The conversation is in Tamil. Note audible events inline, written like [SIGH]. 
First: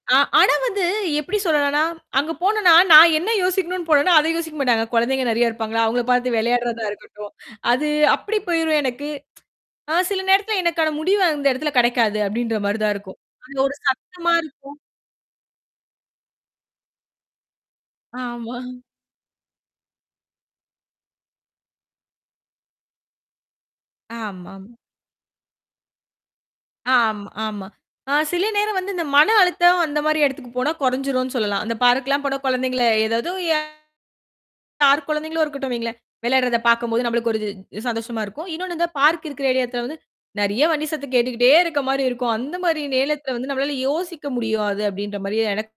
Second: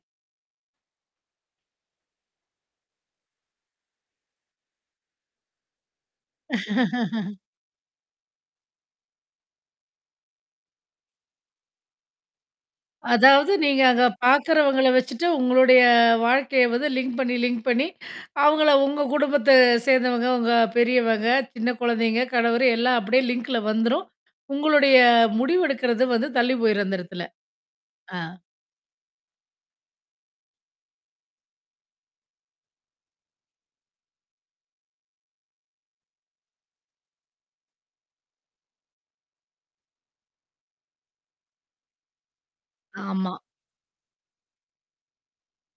ஆ ஆனா வந்து, எப்படி சொல்லலாம்ன்னா? அங்க போனோம்னா நான் என்னா யோசிக்கணும்னு போனேன்னோ, அதை யோசிக்க மாட்டாங்க. கொழந்தைக நெறையா இருப்பாங்களா! அவுங்களப் பாத்து வெளையாடுறதா இருக்கட்டும், [LAUGHS] அது அப்படி போய்ரும் எனக்கு. [TSK] ஆ சில நேரத்தில எனக்கான முடிவு அந்த இடத்துல கெடைக்காது. அப்படின்ற மாரி தான் இருக்கும். அதாவது அங்க ஒரு நீங்க அங்க சத்தமா இருக்கும் பாக்குறவங்கள வச்சுட்டு, உங்களுடைய வாழ்க்கையை வந்து லிங்க் பண்ணீ லிங்க் பண்ணீ, ஆமா. அவுங்கள உங்க குடும்பத்தை சேர்ந்தவங்க, உங்க பெரியவங்க, சின்ன குழந்தைங்க, கணவரு எல்லாம் அப்படியே லிங்க்ல வந்துரும். ஆமா. உங்களுடைய முடிவெடுக்கிறது வந்து, தள்ளி போயிரும் அந்த எடத்துல! ஆமா ஆமா. அ ஆ. சில நேரம் வந்து இந்த மன அழுத்தம், அந்த மாரி எடத்துக்கு போனா, கொறஞ்சுரும்ன்னு சொல்லலாம். அந்த பார்க் எல்லாம் போனா, கொழந்தைங்கள ஏதாவது [UNINTELLIGIBLE] யார் குழந்தைகளும் இருக்கட்டும் வையுங்களேன். விளையாடுறத பாக்கும்போது, நம்மளுக்கு ஒரு இது சந்தோஷமா இருக்கும். இன்னொன்னு இந்த பார்க் இருக்கற ஏரியா எடத்துல வந்து நெறையா வண்டி சத்தம் கேட்டுக்கிட்டே இருக்க மாரி இருக்கும். அந்த மாதிரி நேரத்தில ஆமா. வந்து நம்மளால யோசிக்க முடியாது அப்படின்ற மாரி எனக்